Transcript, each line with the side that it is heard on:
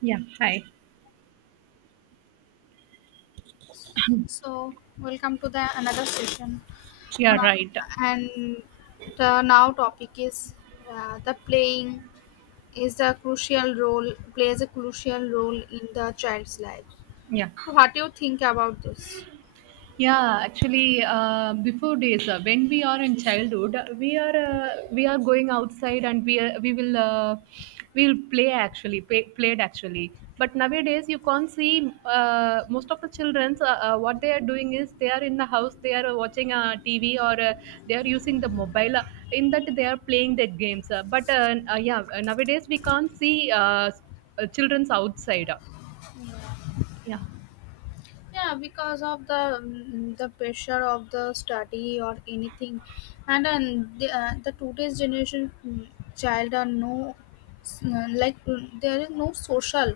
right: Yeah, hi.
left: So welcome to the another session, uh,
right: Yeah, right.
left: and the now topic is the playing is a crucial role plays a crucial role in the child's life.
right: Yeah.
left: So what do you think about this?
right: Yeah, actually, before days, when we are in childhood, we are going outside and we will we'll play actually play, played actually. But nowadays, you can't see most of the childrens. What they are doing is they are in the house, they are watching TV or they are using the mobile. In that, they are playing their games. But Yeah, nowadays we can't see childrens outside. Yeah.
left: Yeah, because of the the pressure of the study or anything, and then the today's generation child are no s- like there is no social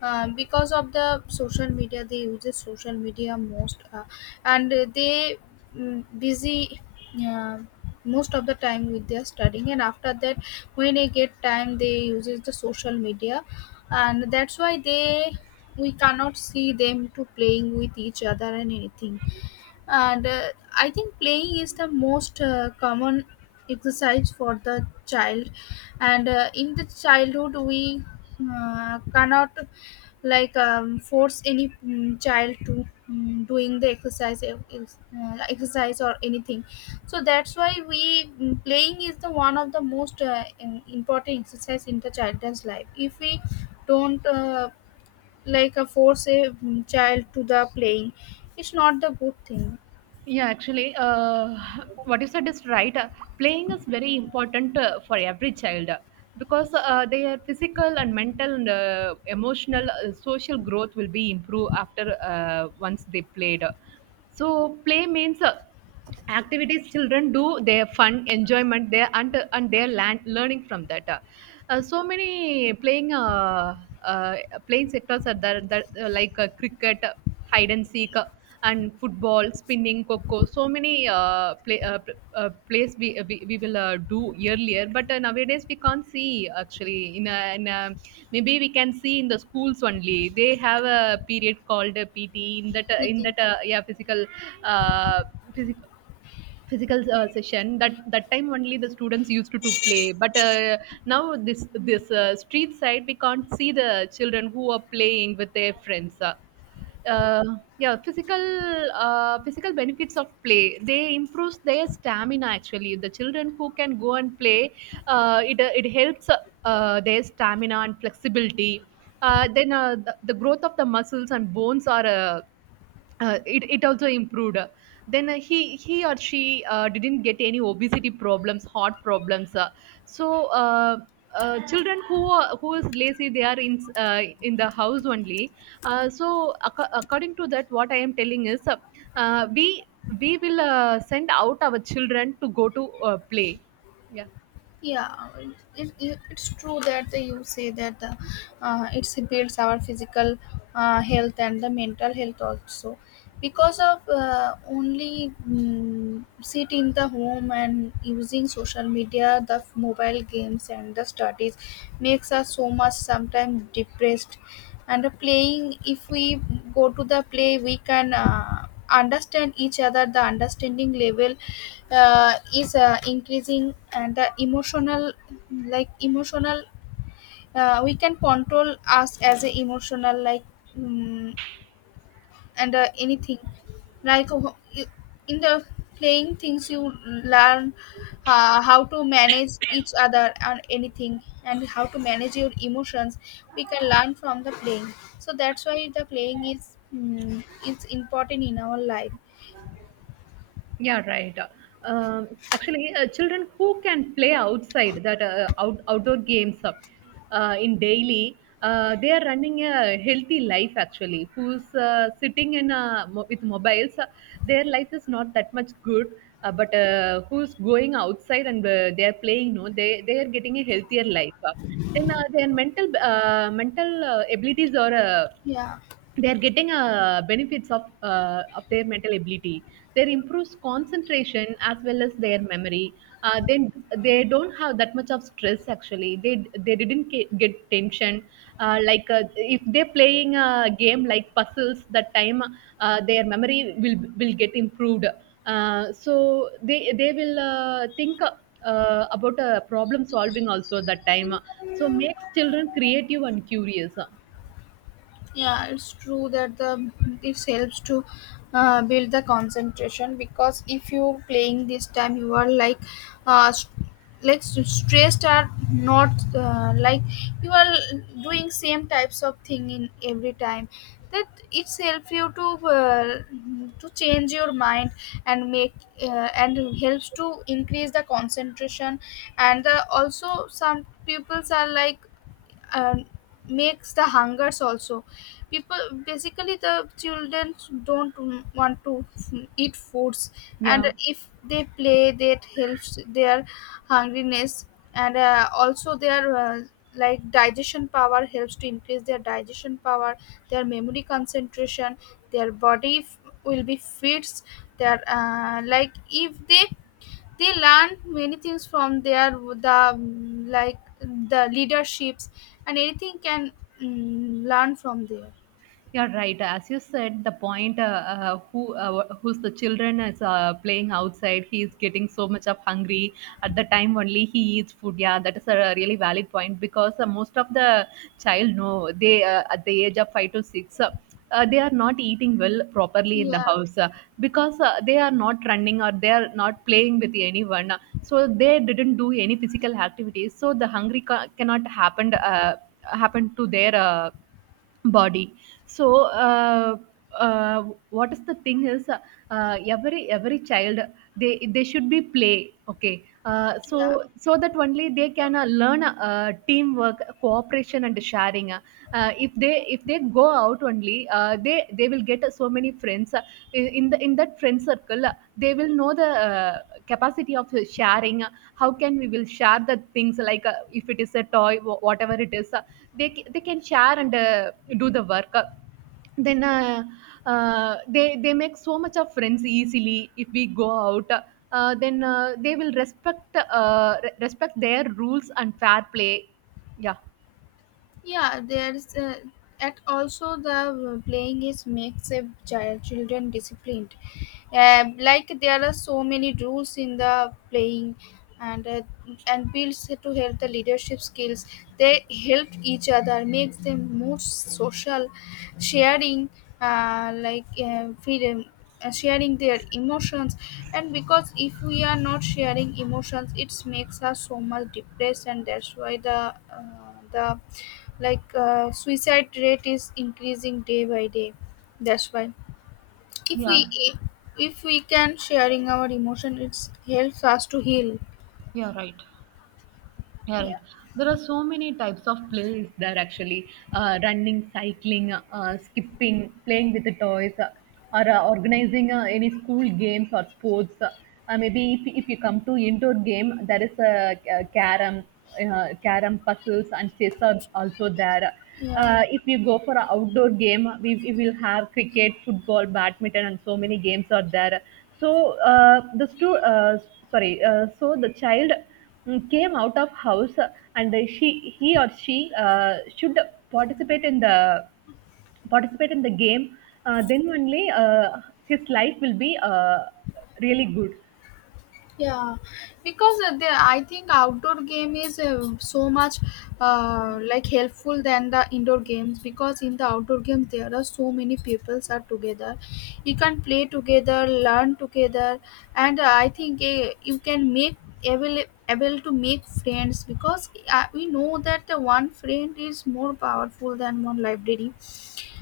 left: because of the social media, they use the social media most, and they busy, uh, most of the time with their studying, and after that when they get time they uses the social media, and that's why they we cannot see them to playing with each other and anything. And I think playing is the most common exercise for the child. And In the childhood we cannot like force any child to doing the exercise, exercise or anything. So that's why playing is the one of the most important exercise in the child's life. If we don't like force a child to the playing, it's not the good thing
right: Yeah, actually, what you said is right. Playing is very important for every child because their physical and mental and emotional, social growth will be improved after once they played. So, play means activities children do their fun enjoyment there and their land learning from that so many playing uh, playing sectors are there that, like cricket, hide and seek, and football, spinning, coco, so many many plays we will do earlier, but nowadays we can't see actually. Maybe we can see in the schools only. They have a period called a PT. in that uh, in
left: within.
right: that uh, yeah, physical uh, physical physical session, that that time only the students used to play. But now this street side we can't see the children who are playing with their friends. Uh, yeah, physical benefits of play, they improves their stamina. Actually, the children who can go and play, it helps their stamina and flexibility. Then the growth of the muscles and bones are, it also improved. Then he or she didn't get any obesity problems, heart problems. So uh, Children who who is lazy, they are in the house only. So according to that, what I am telling is uh, we we will send out our children to go to play. Yeah.
left: yeah it, it's true that you say that it builds our physical health and the mental health also because of only sit in the home and using social media, mobile games and the studies makes us so much sometimes depressed. And the playing, if we go to the play, we can understand each other. The understanding level is increasing, and the emotional, like emotional, we can control us as a emotional, like mm and anything. like uh, you- in the playing things, you learn how to manage each other and anything, and how to manage your emotions we can learn from the playing. So that's why the playing is is important in our life.
right: Yeah, right. Children who can play outside, that outdoor games, in daily, they are running a healthy life. Actually, who's sitting in with mobiles, their life is not that much good. But who's going outside and they are playing, no, they are getting a healthier life. Then their mental abilities are uh,
left: Yeah,
right: they're getting benefits of their mental ability. They improves concentration as well as their memory. Then they don't have that much of stress. Actually, they didn't get tension. Like, if they're playing a game like puzzles, that time their memory will get improved. So they will think about problem solving also that time. So makes children creative and curious.
left: yeah. it's true that the this helps to build the concentration, because if you playing this time, you are like, uh, st- like stressed are not, like you are doing same types of thing in every time, that it's help you to change your mind and make and helps to increase the concentration. And Also some pupils are like, um, makes the hungers also. People, basically the children, don't want to eat foods, and
right: Yeah.
left: if they play, that helps their hungriness. And Also their like digestion power, helps to increase their digestion power, their memory, concentration, their body f- will be fits. Their like if they, they learn many things from the like the leaderships and anything can learn from there.
right: You're right. As you said, the point, who's the children is playing outside, he is getting so much of hungry. At the time only he eats food. Yeah, that is a really valid point because most of the child know they at the age of five to six. They are not eating well properly in the
left: Yeah,
right: house, because they are not running or they are not playing with anyone. So they didn't do any physical activities. So the hungry cannot happen to their body. So uh, uh, what is the thing is, every child, they should be play. Okay, so
left: yeah.
right: so that only they can learn teamwork, cooperation, and sharing. If they, if they go out only, they will get so many friends. In the, in that friend circle, they will know the capacity of sharing. How can we will share the things? Like, if it is a toy, whatever it is, they can share and do the work. Then they make so much of friends easily if we go out. Then they will respect, respect their rules and fair play. Yeah.
left: Yeah, there's at also the playing is makes a children disciplined. Um, like there are so many rules in the playing, and uh, and builds to help the leadership skills. They help each other, makes them more social, sharing, like freedom, sharing their emotions. And because if we are not sharing emotions, it makes us so much depressed, and that's why the like suicide rate is increasing day by day. That's why if we,
right: Yeah,
left: if we can sharing our emotion, it helps us to heal.
right: yeah, right. Yeah,
left: Yeah,
right: right. There are so many types of plays there. Actually, running, cycling, skipping, playing with the toys, or organizing any school games or sports. Maybe if you come to indoor game, there is a carom, carom, puzzles, and chess are also there.
left: yeah.
right: If you go for an outdoor game, we will have cricket, football, badminton, and so many games are there. So uh, the stu- uh, so the child mm, came out of house, and she he or she should participate in the participate in the game. Then only his life will be really good.
left: Yeah, because the I think outdoor game is so much like helpful than the indoor games, because in the outdoor games there are so many peoples are together. You can play together, learn together, and I think you can make able able to make friends, because we know that the one friend is more powerful than one library.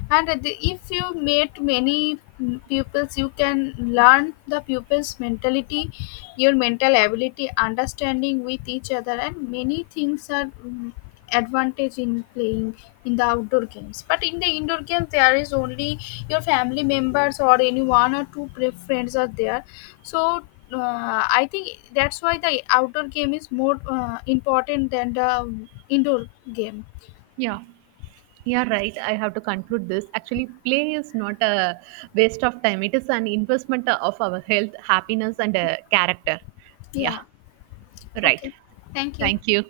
left: If you meet many pupils, you can learn the pupils mentality, your mental ability, understanding with each other, and many things are advantage in playing in the outdoor games. But in the indoor games, there is only your family members or any one or two friends are there. So I think that's why the outdoor game is more important than the indoor game.
right: Yeah, you're right. I have to conclude this. Actually, play is not a waste of time, it is an investment of our health, happiness, and character. Yeah,
left: Yeah,
right: right.
left: okay, thank you.
right: Thank you.